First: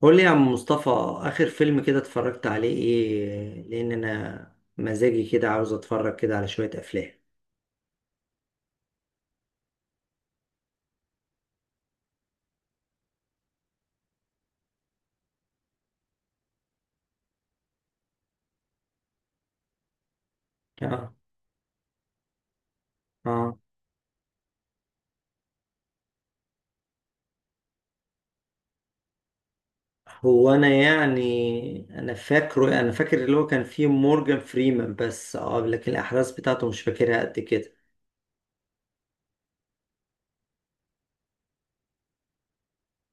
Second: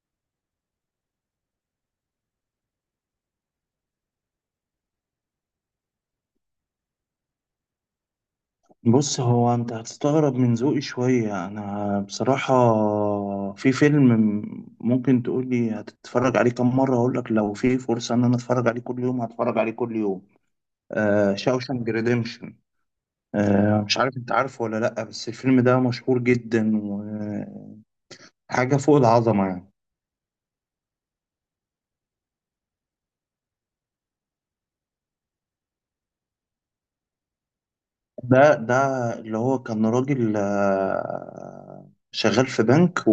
قول لي يا عم مصطفى، آخر فيلم كده اتفرجت عليه إيه؟ لأن أنا مزاجي كده عاوز أتفرج كده على شوية أفلام. بص، هو انت هتستغرب من ذوقي شوية. انا بصراحة في فيلم ممكن تقولي هتتفرج عليه كم مرة، هقولك لو في فرصة ان انا اتفرج عليه كل يوم هتفرج عليه كل يوم. آه. آه، شاوشانك ريديمشن. آه، مش عارف انت عارفه ولا لأ، بس الفيلم ده مشهور جدا وحاجة فوق العظمة يعني. هو أنا يعني أنا فاكر اللي هو كان فيه مورجان فريمان، بس آه لكن الأحداث بتاعته مش فاكرها قد كده. ده اللي هو كان راجل، شغال في بنك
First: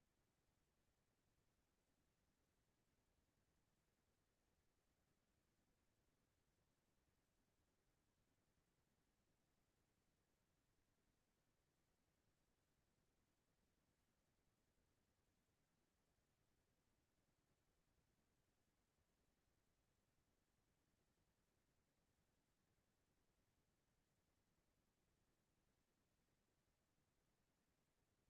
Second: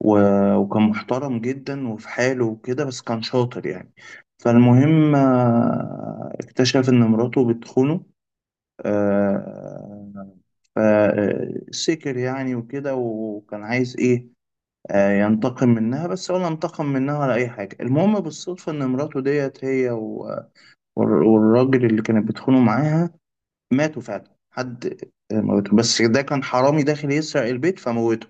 و- وكان محترم جدا وفي حاله وكده، بس كان شاطر يعني. فالمهم، اكتشف إن مراته بتخونه. آه، فسكر يعني وكده، وكان عايز إيه، ينتقم منها. بس ولا انتقم منها ولا أي حاجة، المهم بالصدفة إن مراته ديت هي و- والر- والراجل اللي كانت بتخونه معاها ماتوا فعلا. حد موته، بس ده كان حرامي داخل يسرق البيت فموته.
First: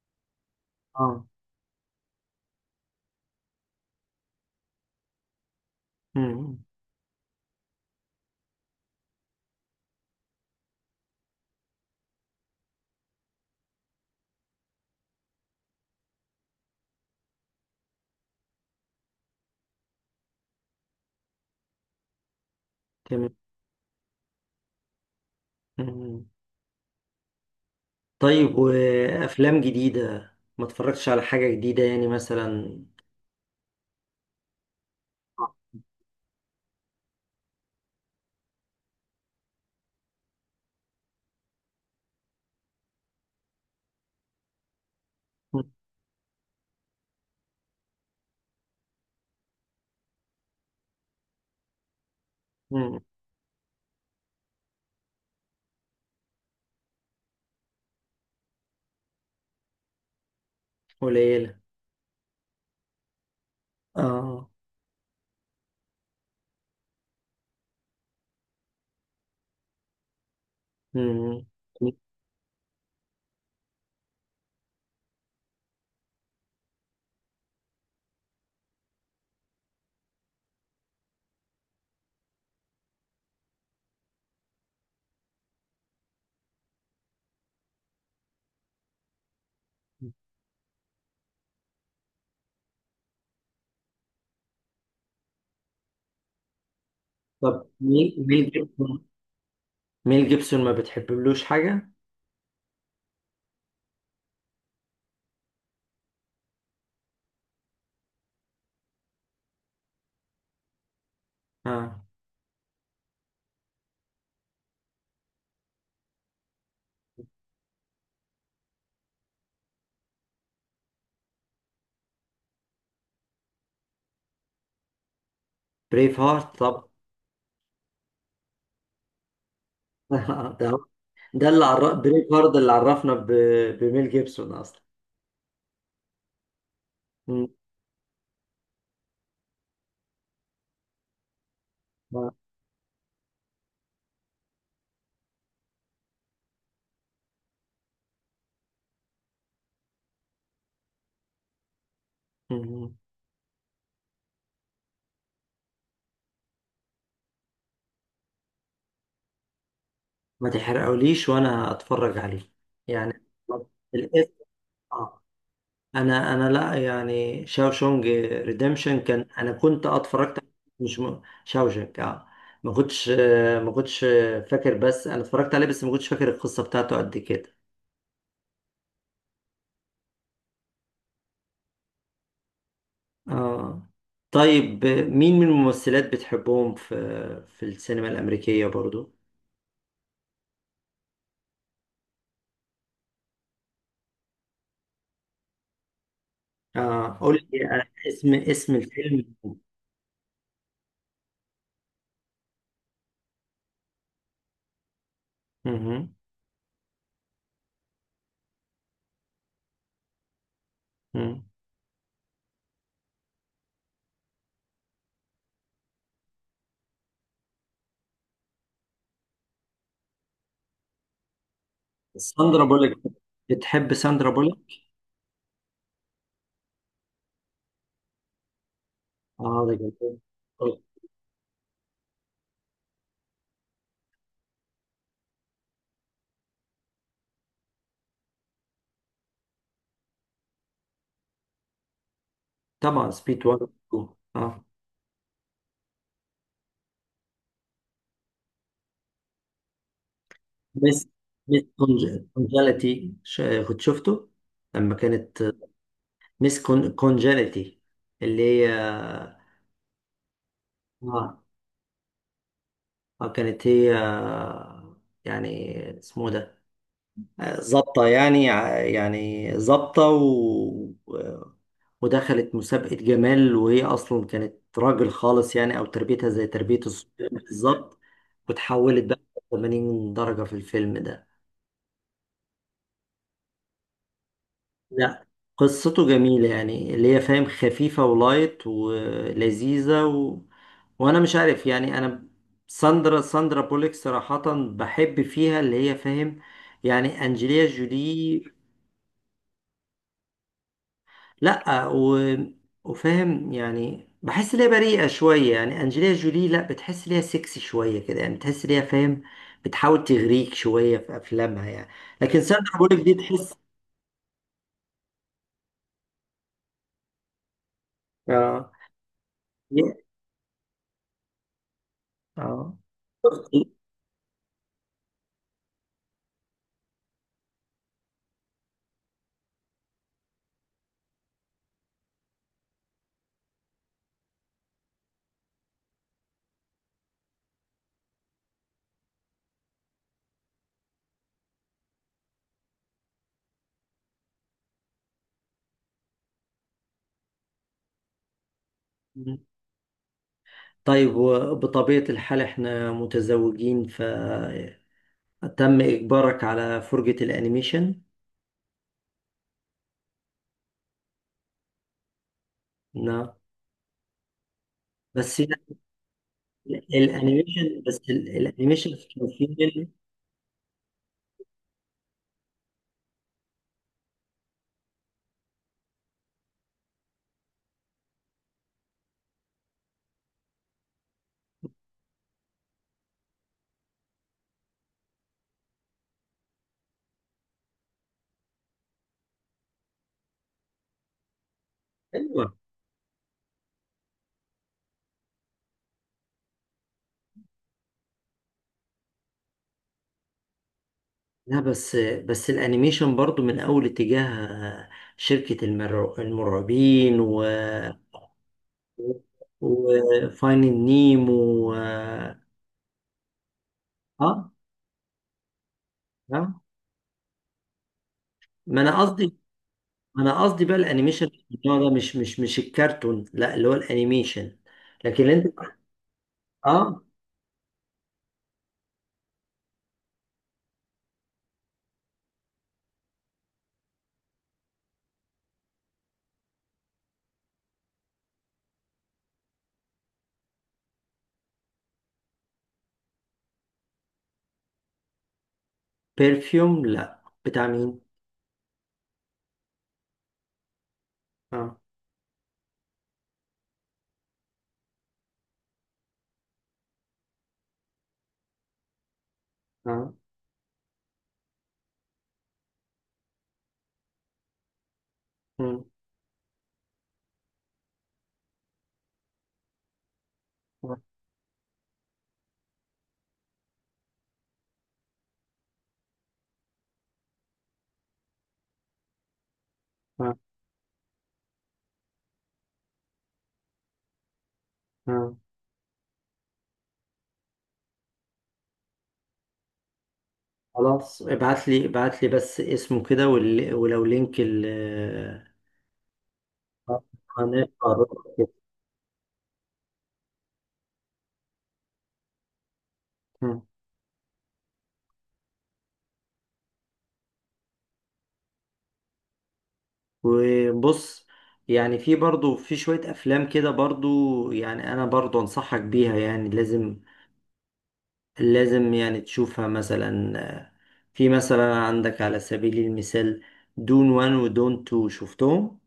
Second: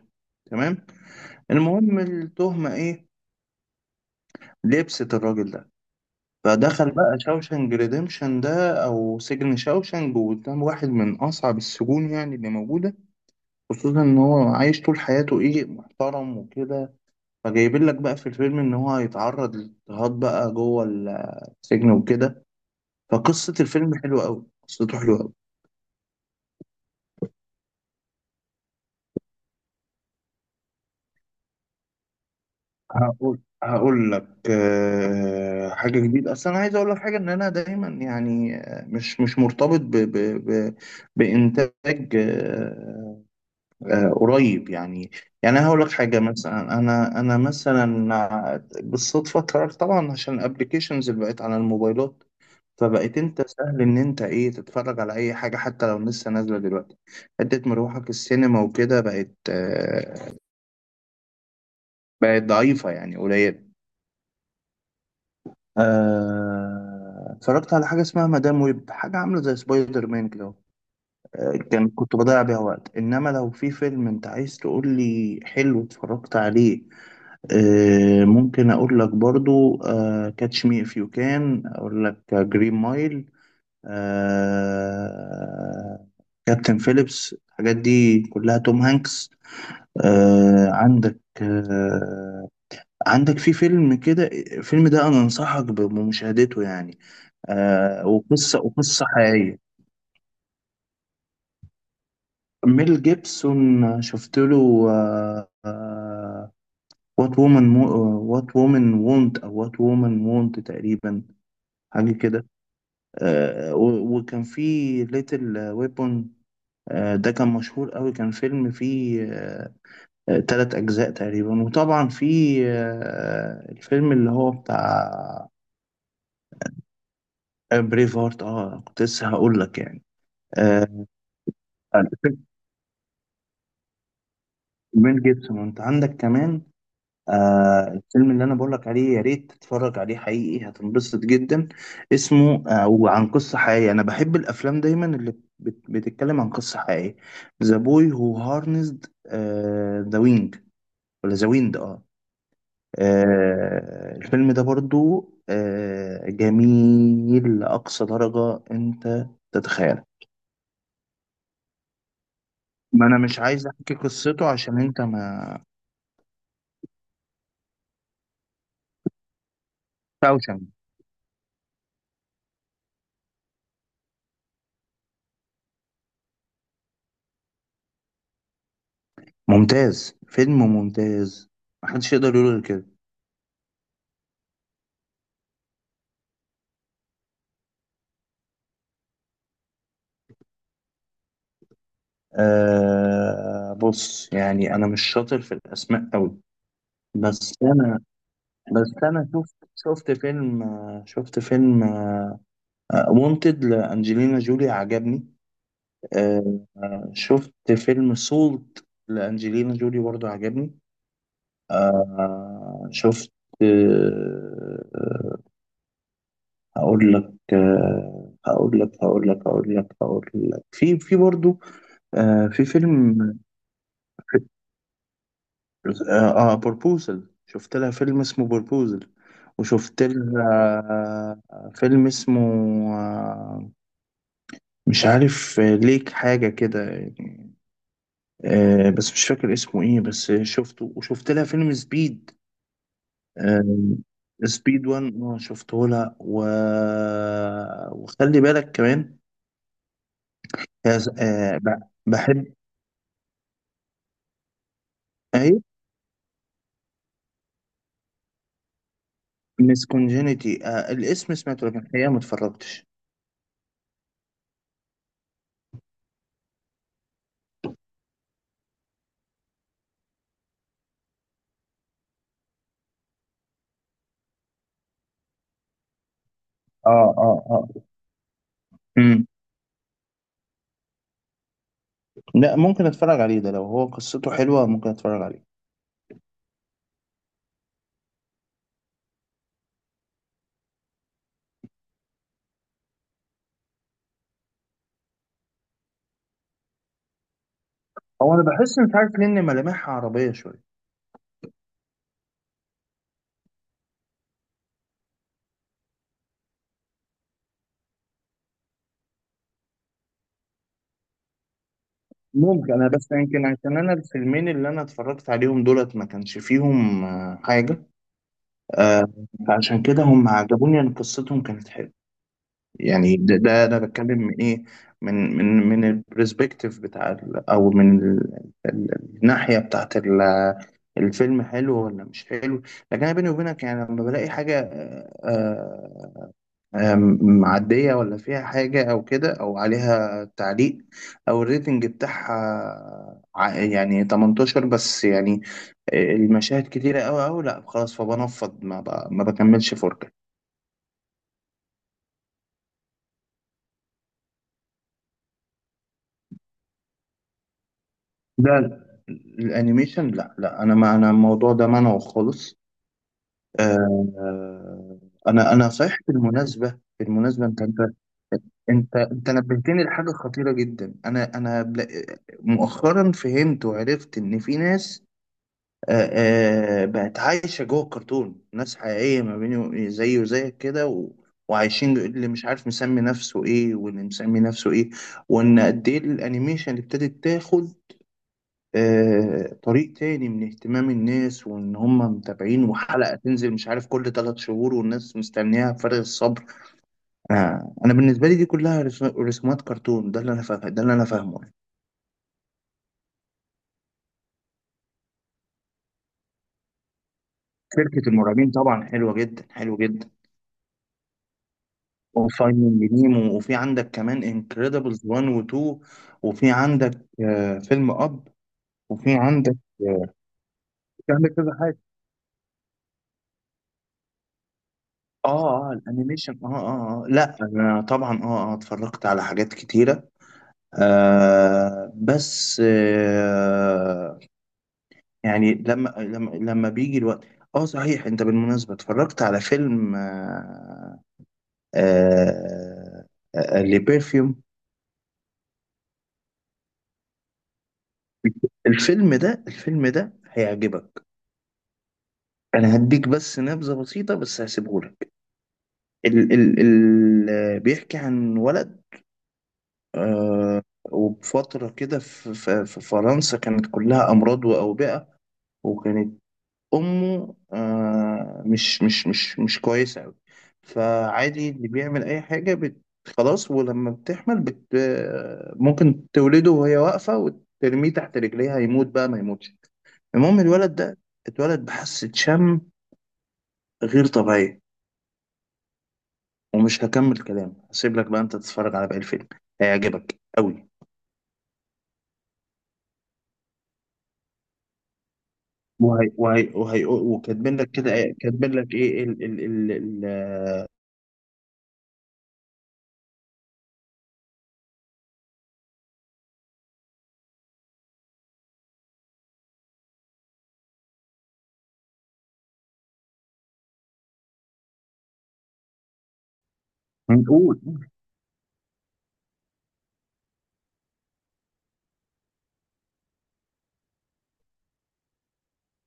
تمام. آه. المهم التهمة إيه، لبست الراجل ده. مم. فدخل بقى شاوشنج ريديمشن ده او سجن شاوشنج، وقدام واحد من اصعب السجون يعني اللي موجوده، خصوصا ان هو عايش طول حياته ايه، محترم وكده. فجايبين لك بقى في الفيلم ان هو هيتعرض لاضطهاد بقى جوه السجن وكده. تمام. فقصه الفيلم حلوه قوي، قصته حلوه قوي. مم. طيب، وأفلام جديدة؟ ما اتفرجتش على حاجة جديدة يعني مثلا؟ هقول لك حاجه جديده. اصل انا عايز اقول لك حاجه، ان انا دايما يعني، مش مرتبط ب بانتاج قريب يعني. يعني أنا مم. هقول لك حاجة مثلا، أنا مثلا بالصدفة قررت طبعا عشان الأبليكيشنز اللي بقت على الموبايلات. مم. فبقيت أنت سهل إن أنت إيه، تتفرج على أي حاجة حتى لو لسه نازلة دلوقتي. حتة مروحك السينما وكده بقت، قليلة. بقت ضعيفة يعني قليلة. آه. اتفرجت على حاجة اسمها مدام ويب، حاجة عاملة زي سبايدر مان كده. مم. كنت بضيع بيها وقت. إنما لو في فيلم أنت عايز تقول لي حلو اتفرجت عليه، ممكن اقول لك برضو كاتش مي اف يو كان، اقول لك جرين مايل، كابتن فيليبس، الحاجات دي كلها توم هانكس. عندك، عندك في فيلم كده، الفيلم ده انا انصحك بمشاهدته يعني. طب ميل وقصة جيبسون، وقصة حقيقية. ميل جيبسون ما بتحبلوش حاجة؟ ميل جيبسون شفت له وات وومن، وات وومن وونت او وات وومن وونت تقريبا، اه، حاجة كده. آه، و- وكان في ليتل ويبون. ده كان مشهور قوي، كان فيلم فيه تلات أجزاء تقريبا. وطبعا في الفيلم اللي هو بتاع بريف هارت طب. بريف هارت. اه، كنت لسه هقول لك يعني. ده آه، ده اللي عرف بريف فيلم هارت، اللي عرفنا ب... بميل جيبسون أصلا. ميل جيبسون انت عندك كمان. مم. آه، الفيلم اللي انا بقولك عليه يا ريت تتفرج عليه، حقيقي هتنبسط جدا. آه. اسمه، آه، وعن قصة حقيقية. انا بحب الافلام دايما اللي بتتكلم عن قصة حقيقية. ذا بوي هو هارنسد ذا وينج، ولا ذا ويند، اه. مم. آه، الفيلم ده برضو آه جميل لأقصى درجة انت تتخيلها. ما تحرقوليش وأنا أتفرج عليه ما انا يعني مش عايز احكي الاسم. قصته عشان انت آه. ما. أنا لا يعني شاوشونج ريديمشن كان، أنا كنت اتفرجت عليه، شاوشنج مش م... شاوشنج اه، ما كنتش فاكر، بس أنا اتفرجت عليه بس ما كنتش فاكر القصة بتاعته قد كده. ممتاز، فيلم ممتاز محدش يقدر يقول غير كده. اه. طيب، مين من الممثلات بتحبهم في في السينما الأمريكية برضو؟ آه، بص يعني انا مش شاطر في الاسماء قوي، اه قول بس لي انا اسم اسم الفيلم. شفت فيلم، شفت فيلم وونتد لانجلينا جولي عجبني. مهم. شفت فيلم سولت لانجلينا جولي برضو عجبني. مم. شفت، آه، هقول لك، آه هقول لك هقول لك هقول لك هقول لك في برضو آه، ساندرا في بولك، فيلم. بتحب ساندرا بولك؟ اه، بروبوزل، شفت لها فيلم اسمه بروبوزل. اه ده وشفت جميل. لها آه، فيلم اسمه، آه، مش عارف، ليك حاجة كده يعني. بس مش فاكر اسمه ايه، بس شفته. وشفت لها فيلم سبيد. طبعا سبيد 1 آه، و 2. اه، سبيد 1 اه، شفته لها. و... وخلي بالك كمان بس هز- آه، مس ب- بحب كونجاليتي كنت شفته لما كانت ايه، مس كونجاليتي اللي هي. ميس كونجينيتي. الاسم اه. سمعته، لكن الحقيقة ما اتفرجتش. كانت هي يعني اسمه ده ظابطة، يعني ع- يعني ظابطة، و... ودخلت مسابقة جمال وهي أصلا كانت راجل خالص يعني، أو تربيتها زي تربية اه الصبيان اه اه. بالظبط، وتحولت بقى مم. 80 درجة في الفيلم ده. لا، ممكن اتفرج عليه ده، لو هو قصته حلوه ممكن اتفرج لا، عليه. قصته جميلة يعني اللي هي فاهم، خفيفة ولايت ولذيذة. و... وأنا مش عارف يعني أنا ساندرا بوليك صراحة بحب فيها اللي هي فاهم. يعني أنجليا هو انا جولي بحس مش عارف ليه ان ملامحها عربيه شويه. لا، و... وفاهم يعني بحس ليها بريئة شوية، يعني أنجلينا جولي لا، بتحس ليها سكسي شوية كده يعني، بتحس ليها فاهم، بتحاول تغريك شوية في أفلامها يعني، لكن ممكن ساندرا انا بوليك بس، دي يمكن تحس. عشان انا الفيلمين اللي انا اتفرجت عليهم دولت ما كانش فيهم، حاجه، اه. آه، فعشان كده هم عجبوني، ان قصتهم كانت حلوه اه. يعني. ده انا بتكلم من ايه، من البرسبكتيف بتاع او من الناحيه بتاعت ال-، الفيلم حلو ولا مش حلو. لكن انا بيني وبينك يعني لما بلاقي حاجه، آه، آه، آم، معدية، ولا فيها حاجة أو كده، أو عليها تعليق، أو الريتنج بتاعها ع- يعني 18 بس يعني، المشاهد كتيرة أوي أوي، لأ خلاص، فبنفض. ما بكملش. 4K. طيب، وبطبيعة الحال احنا متزوجين فتم إجبارك على فرجة الأنيميشن؟ لا، الأنيميشن لأ لأ، أنا ما، أنا الموضوع ده منعه خالص. نعم، آه، بس أنا لا، أنا صحيح، بالمناسبة بالمناسبة، أنت أنت الأنيميشن، بس الأنيميشن أنت كان أنت فيه نبهتني لحاجة خطيرة جدا. أنا بلا-، مؤخرا فهمت وعرفت إن في ناس بقت عايشة جوه الكرتون. ناس حقيقية ما بيني زيه وزيك كده، و... وعايشين، اللي مش عارف مسمي نفسه ايه، واللي مسمي نفسه ايه. وان قد ايه الانيميشن اللي ابتدت تاخد آه طريق تاني من اهتمام الناس، وان هم منه. متابعين وحلقة تنزل مش عارف كل 3 شهور والناس مستنياها بفارغ الصبر. انا بالنسبة لي دي كلها رسومات كرتون، ده اللي انا فاهم ده اللي انا فاهمه. لا، بس بس الانيميشن برضو من اول اتجاه شركة المرعبين، و شركة المرعبين طبعا حلوة جدا حلوة جدا، وفاينل نيمو. و... اه. وفايندينج نيمو. وفي عندك كمان اه. انكريدبلز 1 و 2. وفي آه. عندك فيلم اب. ما انا وفي قصدي، عندك، ما انا قصدي بقى في الانيميشن عندك كذا النوع حاجه. ده، مش مش مش الكرتون، لا اللي هو الانيميشن. لكن انت؟ اه اه، الانيميشن اه اه، اه اه، لا انا طبعا اه اه اتفرجت على حاجات كتيره. آه بس آه، يعني لما بيجي الوقت. اه صحيح، انت بالمناسبه اتفرجت على فيلم، آه لبيرفيوم؟ بيرفيوم؟ لا، بتاع مين؟ الفيلم ده الفيلم ده هيعجبك. اه. انا هديك بس نبذه بسيطه، بس هسيبهولك. ال ال ال بيحكي عن ولد، اه. آه، وبفتره كده في فرنسا كانت كلها امراض واوبئه. مم. وكانت امه آه مش كويسه قوي. اه. فعادي اللي بيعمل اي حاجه بت، خلاص. ولما بتحمل بت، ممكن تولده وهي واقفه وترميه تحت رجليها يموت بقى ما يموتش. اه. المهم الولد ده اتولد بحاسه شم غير طبيعيه. آه. ومش هكمل كلام هسيب لك بقى انت تتفرج على باقي الفيلم، هيعجبك قوي. خلاص، ابعت لي ابعت لي بس اسمه كده وال- ولو لينك ال... وهي وكاتبين لك كده هنقرب ايه-، كده. كاتبين لك ايه ال ال ال ال مم. وبص، يعني في برضو في شوية أفلام كده برضو يعني أنا برضو أنصحك بيها، يعني لازم نقول. لازم يعني تشوفها مثلا. آه، في مثلا عندك على سبيل المثال دون وان ودون تو، شفتهم؟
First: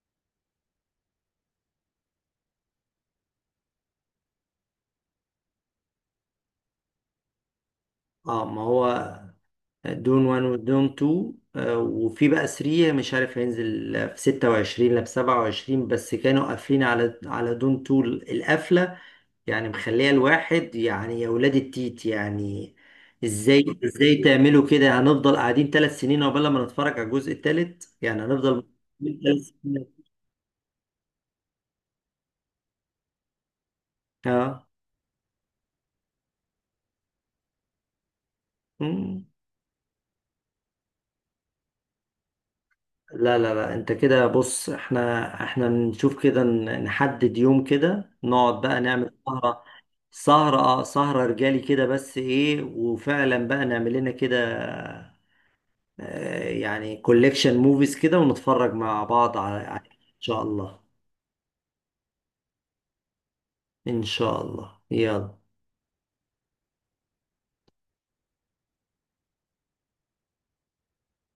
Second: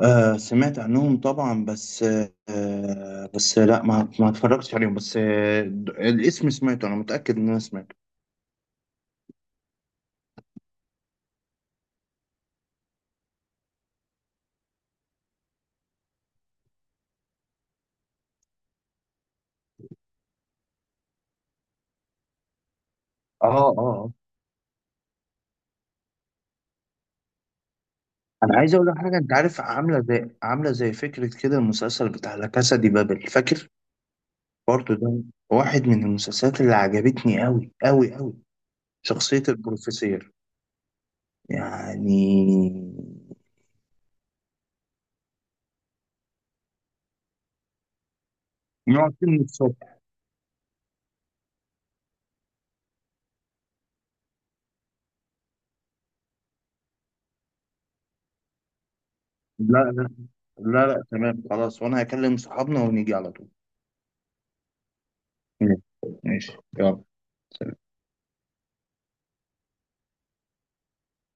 آه سمعت عنهم طبعا، بس آه، بس لا، ما اتفرجتش عليهم بس. آه، الاسم سمعته، انا متأكد ان انا سمعته. اه، ما هو دون وان ودون تو وفي بقى 3، مش عارف هينزل في 26 لا في 27، بس كانوا قافلين على على دون تو القفلة يعني، مخليه الواحد يعني يا ولاد التيت يعني اه ازاي اه اه. ازاي تعملوا كده، هنفضل قاعدين ثلاث سنين عقبال ما نتفرج على الجزء الثالث يعني، انا هنفضل عايز اقول لك حاجه، انت ثلاث عارف سنين. عامله زي، عامله زي فكره كده، المسلسل بتاع لا كاسا دي بابل فاكر؟ اه. برضه ده واحد من المسلسلات اللي عجبتني قوي قوي قوي، مم. شخصيه البروفيسور يعني. لا انت كده بص، احنا نشوف كده، ن- نحدد يوم كده نقعد بقى نعمل نقعد من سهرة. الصبح، سهرة اه، سهرة رجالي كده بس ايه، وفعلا بقى نعمل لنا كده آه، يعني كوليكشن موفيز كده، ونتفرج مع بعض على لا على- لا ان شاء الله. لا، لا تمام خلاص، وانا هكلم صحابنا ونيجي على طول. إن شاء الله، يلا. ماشي. ماشي. يلا.